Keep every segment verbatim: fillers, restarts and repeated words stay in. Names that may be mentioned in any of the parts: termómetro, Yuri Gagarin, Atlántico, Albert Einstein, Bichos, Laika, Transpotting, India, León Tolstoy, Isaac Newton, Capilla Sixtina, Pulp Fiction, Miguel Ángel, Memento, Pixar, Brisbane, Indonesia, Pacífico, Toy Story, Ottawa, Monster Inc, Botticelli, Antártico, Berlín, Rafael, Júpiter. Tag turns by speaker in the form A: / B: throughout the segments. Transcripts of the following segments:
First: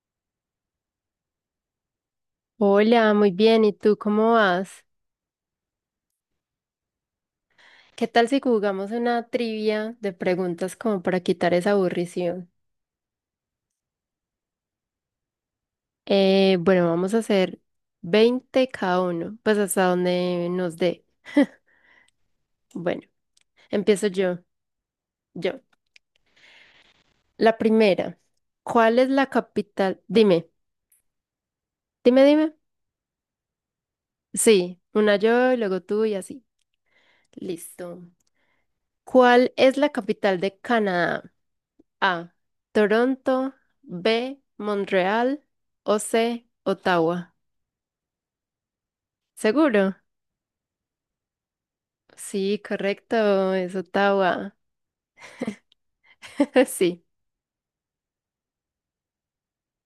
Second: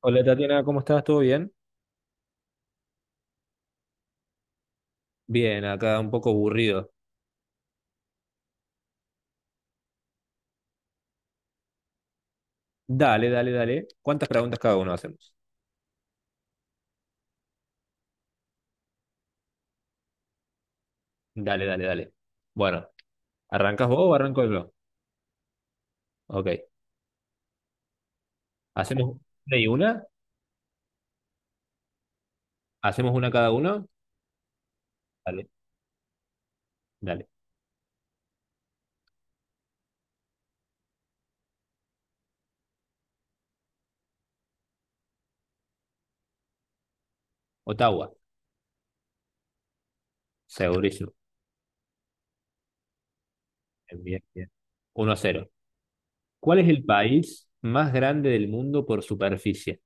A: Hola Tatiana, ¿cómo estás? ¿Todo bien?
B: Hola, muy bien. ¿Y tú cómo vas?
A: Bien, acá un poco aburrido.
B: ¿Qué tal si jugamos una trivia de preguntas como para quitar esa aburrición?
A: Dale, dale, dale. ¿Cuántas preguntas cada uno hacemos?
B: Eh, bueno, vamos a hacer veinte cada uno, pues hasta donde nos dé.
A: Dale, dale, dale. Bueno,
B: Bueno,
A: ¿arrancas vos
B: empiezo
A: o
B: yo.
A: arranco yo?
B: Yo.
A: Ok.
B: La primera. ¿Cuál es
A: ¿Hacemos
B: la
A: una y una?
B: capital? Dime, dime, dime.
A: ¿Hacemos una cada uno?
B: Sí, una
A: Dale,
B: yo y luego tú y así.
A: dale.
B: Listo. ¿Cuál es la capital de Canadá? A. Toronto. B. Montreal. O C. Ottawa.
A: Ottawa,
B: ¿Seguro?
A: segurísimo.
B: Sí, correcto. Es
A: Bien, bien, bien.
B: Ottawa.
A: uno a cero a cero. ¿Cuál es el
B: Sí.
A: país más grande del mundo por superficie?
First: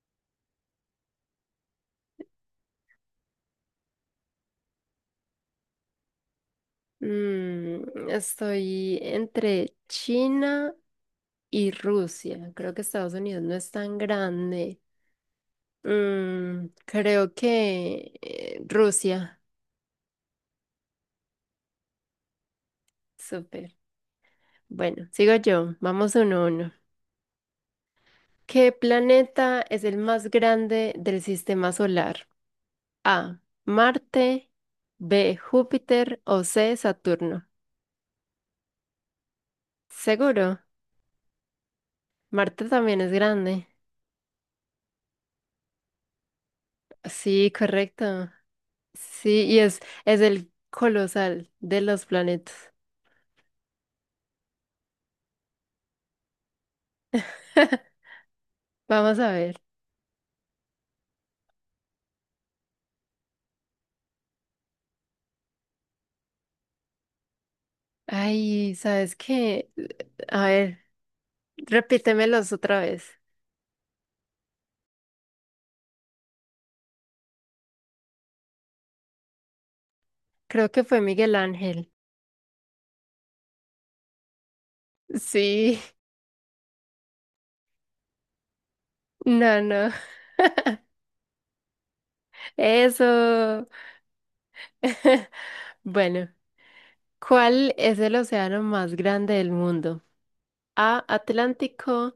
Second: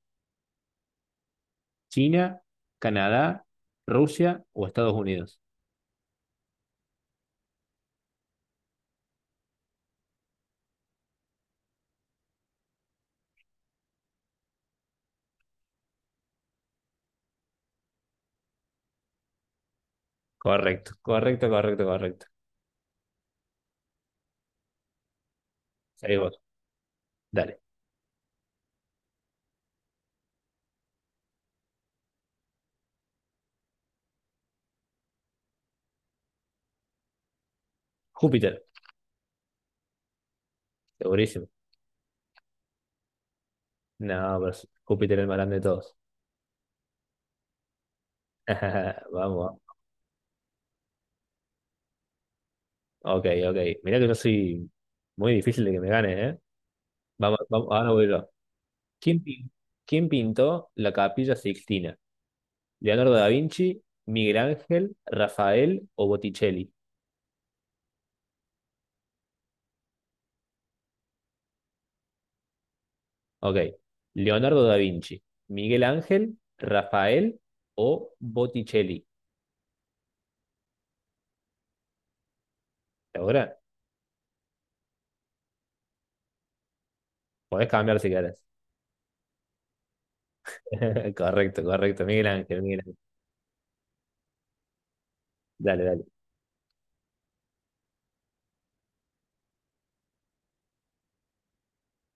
A: ¿China, Canadá, Rusia o Estados Unidos?
B: Mm, estoy entre China y Rusia. Creo que Estados Unidos no es tan grande. Mm, creo que eh, Rusia.
A: Correcto, correcto, correcto, correcto.
B: Súper. Bueno, sigo yo. Vamos
A: Seguís
B: uno
A: vos.
B: a uno.
A: Dale.
B: ¿Qué planeta es el más grande del sistema solar? A. Marte. B. Júpiter. O C. Saturno.
A: Júpiter,
B: Seguro.
A: segurísimo.
B: Marte también es grande.
A: No, pero es- Júpiter es el más grande de todos.
B: Sí, correcto. Sí,
A: Vamos,
B: y es, es el colosal de los planetas.
A: ok, ok. Mirá que yo soy muy difícil de que me gane, ¿eh? Vamos, vamos, ahora voy yo.
B: Vamos
A: ¿Quién,
B: a
A: pin-
B: ver.
A: quién pintó la Capilla Sixtina? ¿Leonardo da Vinci, Miguel Ángel, Rafael o Botticelli?
B: Ay, ¿sabes qué? A ver, repítemelos otra vez.
A: Ok. Leonardo da Vinci, Miguel Ángel, Rafael o Botticelli.
B: Creo que fue Miguel Ángel.
A: ¿Ahora?
B: Sí,
A: Podés cambiar si querés.
B: no, no.
A: Correcto, correcto. Miguel Ángel, Miguel Ángel.
B: Eso.
A: Dale, dale.
B: Bueno, ¿cuál es el océano más grande del mundo? A, Atlántico,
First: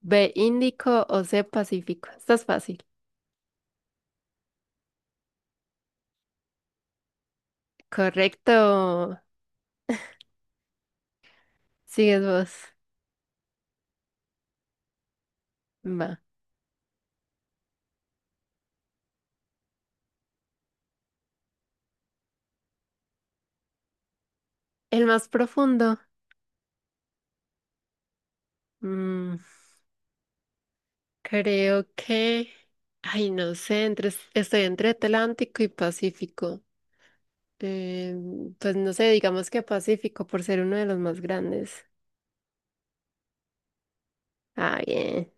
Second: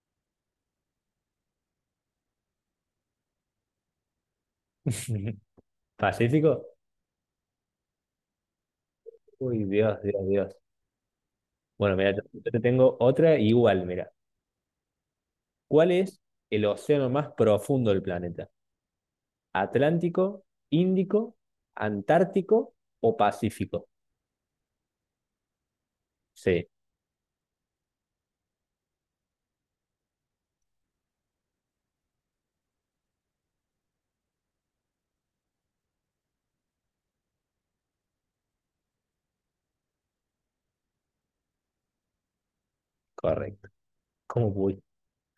B: B, Índico o C, Pacífico. Estás fácil.
A: ¿Pacífico?
B: Correcto.
A: Uy, Dios, Dios, Dios. Bueno, mira,
B: Sigues
A: yo
B: vos.
A: te tengo otra igual, mira. ¿Cuál
B: Va.
A: es el océano más profundo del planeta? ¿Atlántico, Índico, Antártico o Pacífico?
B: El más profundo.
A: Sí,
B: Mm, creo que... Ay, no sé, entre... estoy entre Atlántico y Pacífico. Eh, pues no sé, digamos que Pacífico por ser uno de los más grandes.
A: correcto. ¿Cómo
B: Ah,
A: voy?
B: bien.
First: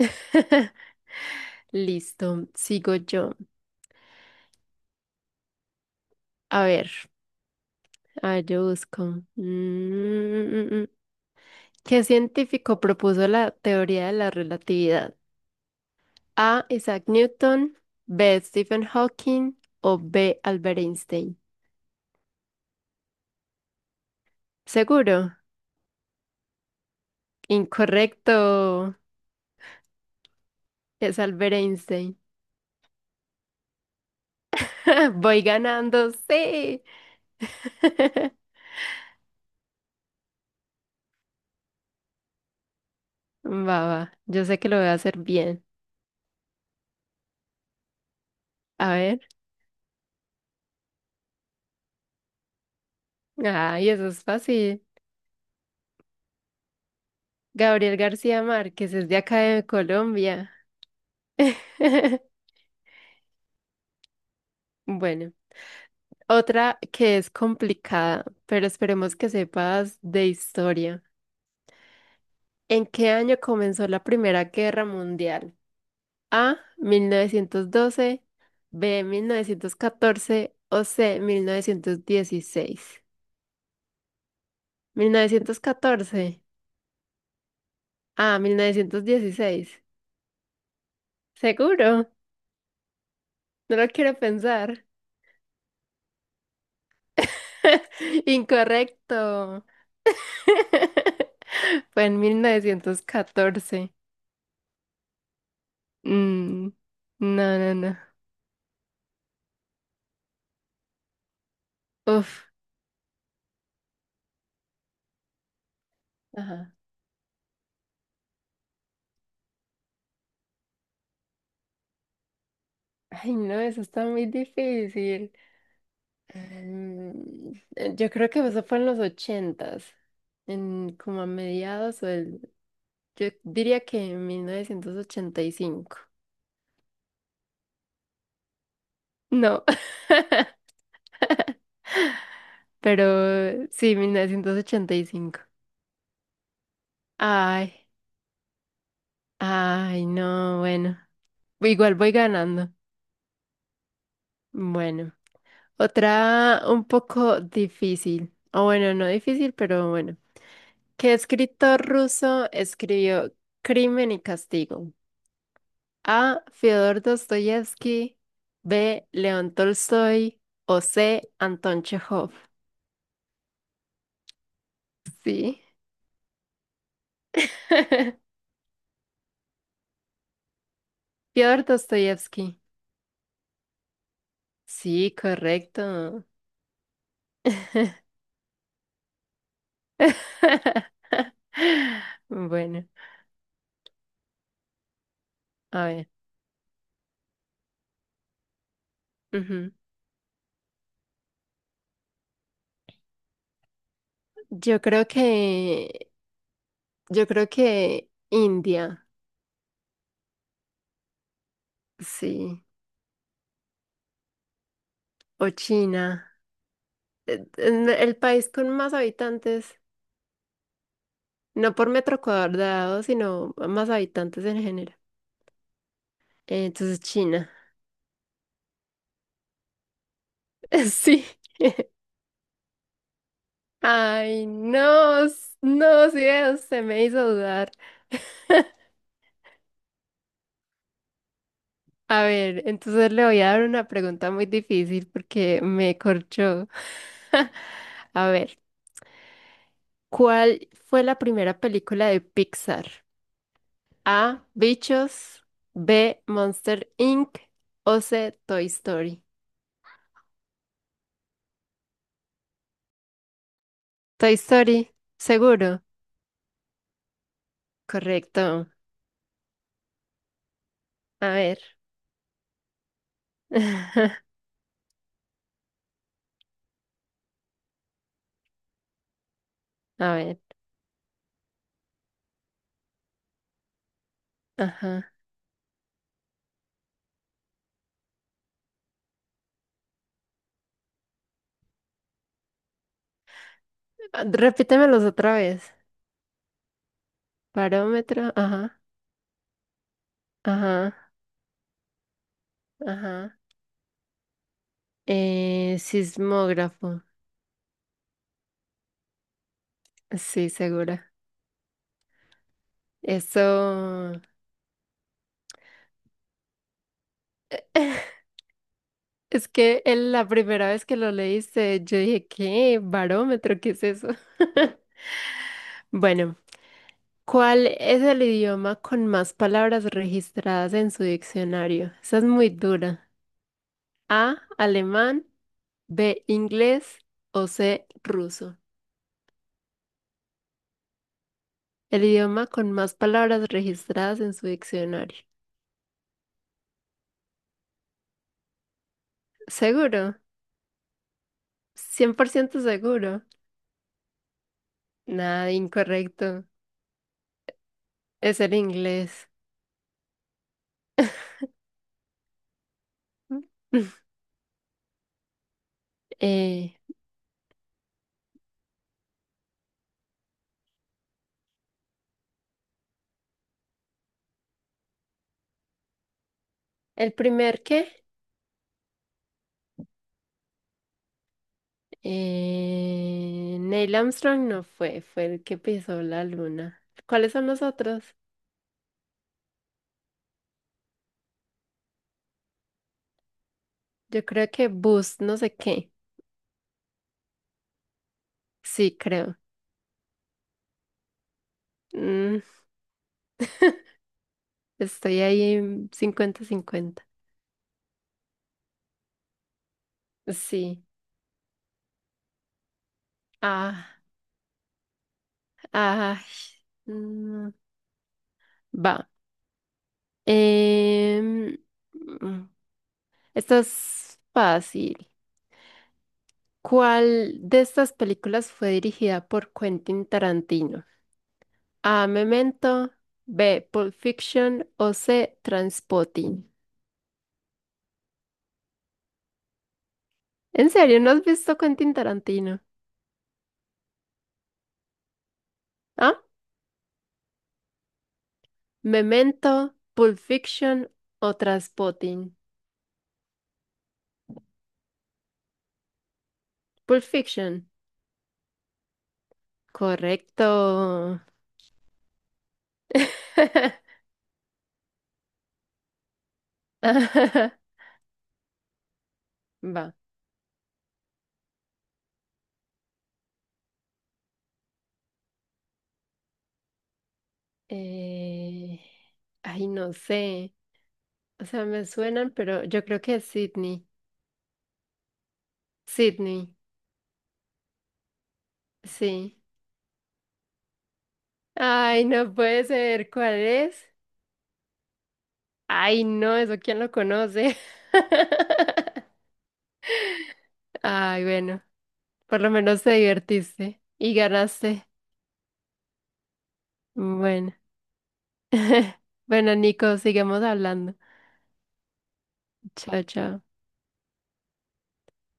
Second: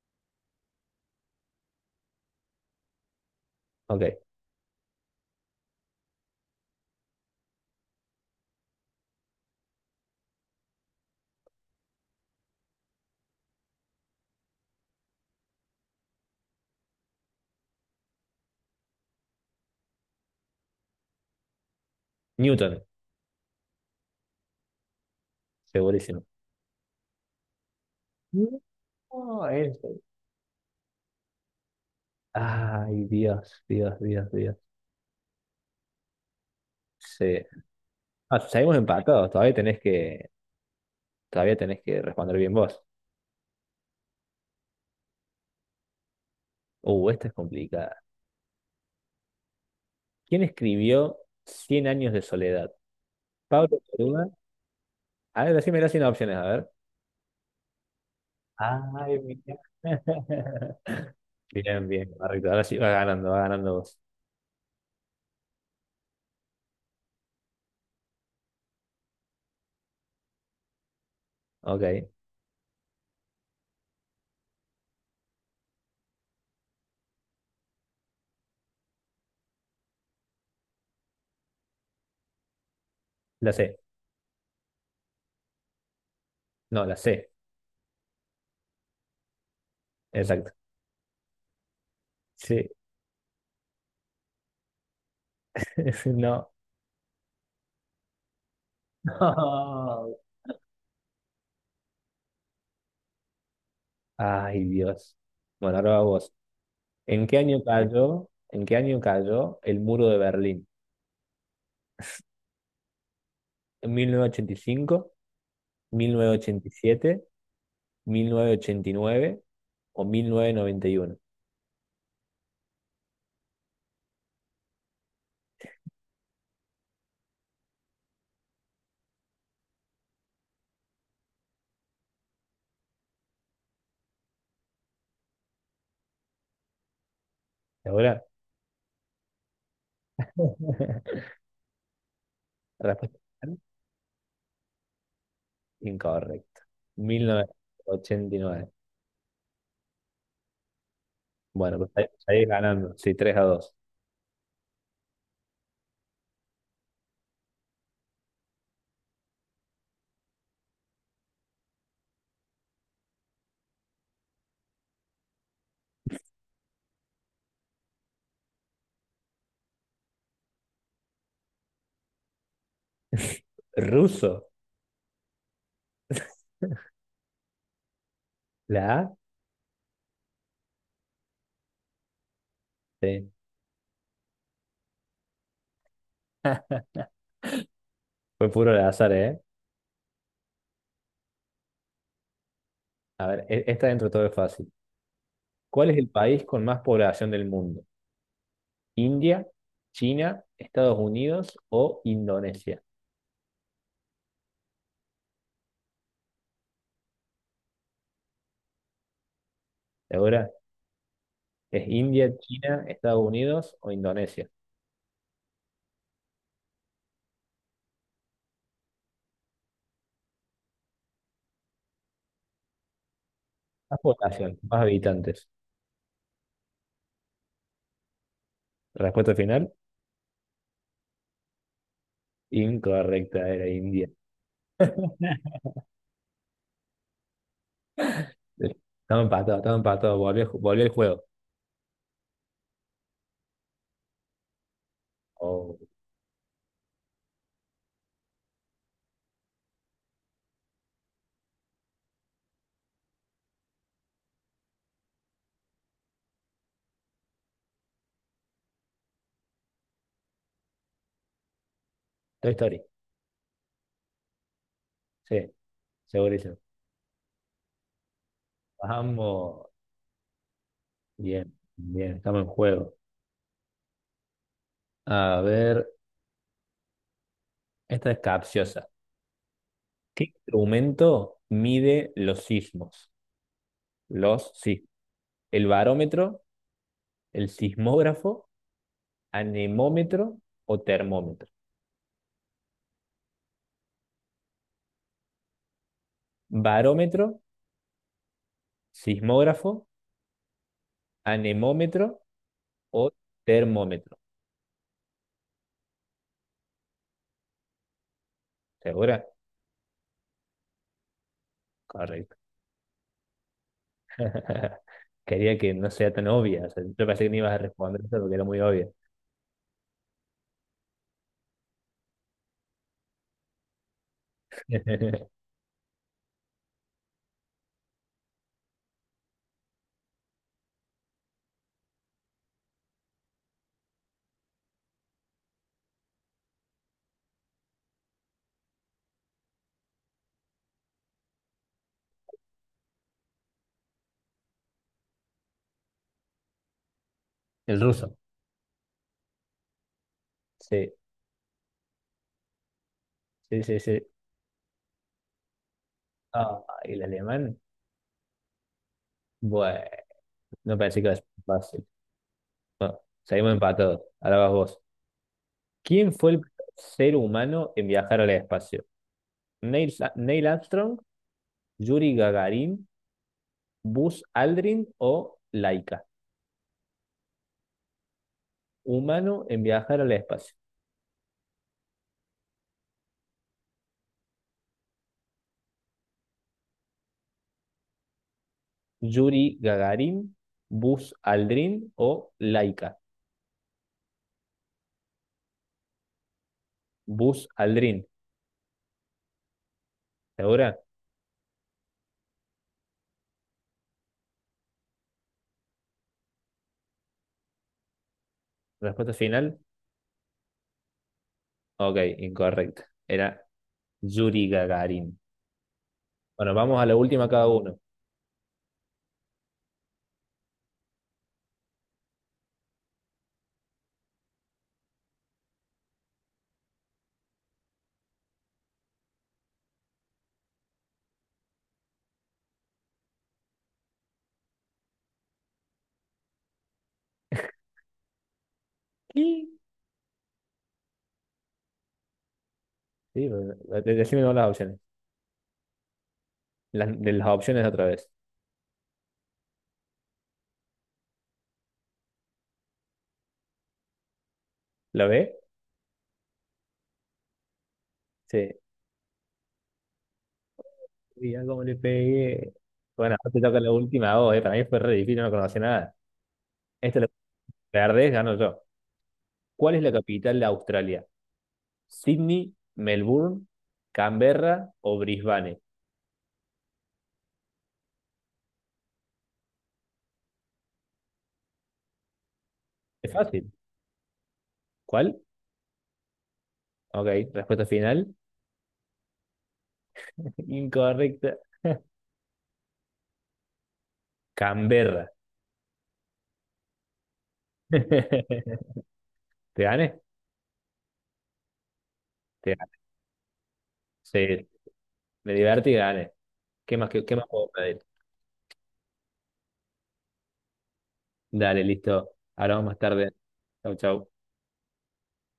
B: Listo, sigo yo.
A: Ok.
B: A ver, a ver, yo busco. Mm, mm, mm, mm, mm. ¿Qué científico propuso la teoría de la relatividad? A. Isaac Newton, B. Stephen Hawking o B. Albert Einstein.
A: Newton,
B: Seguro.
A: segurísimo.
B: Incorrecto.
A: No, eso.
B: Es Albert Einstein.
A: Ay, Dios, Dios, Dios, Dios.
B: Voy ganando, sí.
A: Sí. Ah, seguimos empatados. Todavía tenés que, todavía tenés que responder bien vos.
B: Va, va. Yo sé que lo voy a hacer bien.
A: Uh, esta es complicada.
B: A ver.
A: ¿Quién escribió Cien años de soledad? Pablo
B: Ay, eso es
A: Neruda.
B: fácil.
A: A ver, decímela sin opciones, a ver.
B: Gabriel García Márquez es de
A: Ay,
B: acá
A: mira.
B: de Colombia.
A: Bien, bien, correcto. Ahora sí, va ganando, va ganando vos.
B: Bueno. Otra que es complicada, pero esperemos que sepas de historia.
A: Ok,
B: ¿En qué año comenzó la Primera Guerra Mundial? A, mil novecientos doce, B, mil novecientos catorce o C, mil novecientos dieciséis.
A: la C.
B: mil novecientos catorce.
A: No, la C.
B: A, mil novecientos dieciséis.
A: Exacto.
B: ¿Seguro?
A: Sí,
B: No lo quiero pensar.
A: no.
B: Incorrecto.
A: No.
B: Fue en mil novecientos catorce.
A: Ay, Dios. Bueno, ahora va vos.
B: Mm,
A: ¿En qué
B: no,
A: año
B: no, no.
A: cayó, en qué año cayó el muro de Berlín?
B: Uf.
A: ¿En mil novecientos ochenta y cinco,
B: Ajá.
A: mil novecientos ochenta y siete, mil novecientos ochenta y nueve o mil novecientos noventa y uno?
B: Ay, no, eso está muy difícil. Mm, eh, yo creo que eso fue en los ochentas, en como a mediados o el, yo diría que en mil novecientos ochenta y cinco.
A: ¿Segura?
B: No, pero
A: Respuesta
B: sí, mil novecientos ochenta y cinco.
A: incorrecta.
B: Ay,
A: mil novecientos ochenta y nueve.
B: ay, no, bueno.
A: Bueno, pues
B: Igual
A: ahí,
B: voy
A: ahí
B: ganando.
A: ganando. Sí, tres a dos.
B: Bueno, otra un poco difícil. O bueno, no difícil, pero bueno. ¿Qué escritor ruso escribió Crimen y Castigo? A. Fyodor Dostoyevsky, B. León Tolstoy o C. Anton Chekhov.
A: Ruso.
B: Sí.
A: La A.
B: Fyodor Dostoyevsky.
A: Sí.
B: Sí, correcto.
A: Fue puro al azar, ¿eh?
B: Bueno,
A: A ver, e- esta dentro de todo es fácil.
B: a
A: ¿Cuál es el
B: ver.
A: país con más población del mundo? ¿India,
B: Ujú.
A: China, Estados Unidos o Indonesia?
B: Yo creo que, yo creo que India,
A: ¿Segura? ¿Es India,
B: sí,
A: China, Estados Unidos o Indonesia?
B: o China. Eh, eh, El país con más habitantes. No por metro cuadrado, sino más
A: Más
B: habitantes
A: población,
B: en
A: más
B: general.
A: habitantes.
B: Eh, Entonces, China.
A: Respuesta final,
B: Sí.
A: incorrecta, era India.
B: Ay, no, s- no, sí, se me hizo dudar.
A: Estaba empatado, estaba empatado. Volvió, volvió el juego.
B: A ver, entonces le voy a dar una pregunta muy difícil porque
A: Oh,
B: me corchó. A ver, ¿cuál fue la primera película de Pixar? A. Bichos. B. Monster inc O C. Toy Story.
A: Toy Story.
B: Toy Story,
A: Sí,
B: seguro.
A: segurísimo.
B: Correcto.
A: Vamos.
B: A
A: Bien,
B: ver.
A: bien, estamos en juego. A ver, esta es capciosa.
B: A
A: ¿Qué
B: ver,
A: instrumento mide los sismos? Los sismos.
B: ajá.
A: ¿El barómetro, el sismógrafo, anemómetro o termómetro?
B: Ah, repítemelos otra vez.
A: Barómetro,
B: Barómetro, ajá,
A: sismógrafo,
B: ajá,
A: anemómetro o
B: ajá.
A: termómetro.
B: Eh, sismógrafo,
A: ¿Segura?
B: sí, segura.
A: Correcto.
B: Eso.
A: Quería que no sea tan obvia. O sea, yo pensé que no ibas a responder eso porque era muy obvia.
B: Es que el- la primera vez que lo leíste, yo dije, ¿qué? ¿Barómetro? ¿Qué es eso? Bueno, ¿cuál es el idioma con más palabras registradas en su diccionario? Esa es muy dura. A, alemán, B, inglés o C, ruso. El idioma con más palabras registradas en su diccionario.
A: El ruso.
B: ¿Seguro?
A: Sí,
B: ¿Cien por ciento seguro?
A: sí, sí, sí.
B: Nada, incorrecto.
A: Ah, ¿y el alemán?
B: Es el inglés.
A: Bueno. No parece que es fácil. Bueno, seguimos empatados. Ahora vas vos. ¿Quién fue el
B: Eh,
A: ser humano en viajar al espacio? ¿Neil, Sa- Neil Armstrong, Yuri Gagarin, Buzz Aldrin o Laika?
B: ¿El primer qué?
A: Humano en viajar al espacio.
B: Eh, Neil Armstrong no fue, fue el que pisó la luna. ¿Cuáles son los otros?
A: Yuri Gagarin, Buzz Aldrin o Laika.
B: Yo creo que Buzz, no sé qué.
A: Buzz Aldrin.
B: Sí, creo.
A: ¿Segura?
B: Mm, Estoy ahí en cincuenta 50.
A: Respuesta final.
B: Sí.
A: Ok, incorrecta. Era
B: Ah,
A: Yuri Gagarin.
B: ah,
A: Bueno, vamos a la última cada
B: mm,
A: uno.
B: va. Em, mm, Esta es fácil. ¿Cuál de estas películas fue dirigida por Quentin Tarantino? A. Memento, B. Pulp Fiction o C. Transpotting.
A: ¿Qué?
B: ¿En serio no has visto Quentin Tarantino?
A: Sí, pero eh, decime todas las opciones.
B: ¿Ah?
A: Las, de las opciones otra vez.
B: Memento, Pulp Fiction o Transpotting.
A: ¿Lo ve?
B: Pulp Fiction.
A: Sí.
B: Correcto.
A: Mira cómo le pegué. Bueno, ahora te toca la última a vos, eh. Para mí fue re difícil, no conocía nada. Esta la perdés, gano yo. ¿Cuál es la
B: Va.
A: capital de Australia? ¿Sydney, Melbourne, Canberra o Brisbane?
B: Eh, Ay, no sé. O sea, me suenan, pero yo creo
A: Es
B: que es
A: fácil.
B: Sydney.
A: ¿Cuál?
B: Sydney,
A: Ok, respuesta final.
B: sí.
A: Incorrecta.
B: Ay, no puede ser. ¿Cuál es?
A: Canberra.
B: Ay, no, eso quién lo conoce.
A: ¿Te gané?
B: Ay, bueno, por lo
A: Te gané.
B: menos te divertiste y
A: Sí,
B: ganaste.
A: me divertí y gané. ¿Qué más, qué, qué más puedo
B: Bueno.
A: pedir?
B: Bueno, Nico, sigamos hablando.
A: Dale, listo. Hablamos más
B: Chao,
A: tarde.
B: chao.
A: Chau, chau.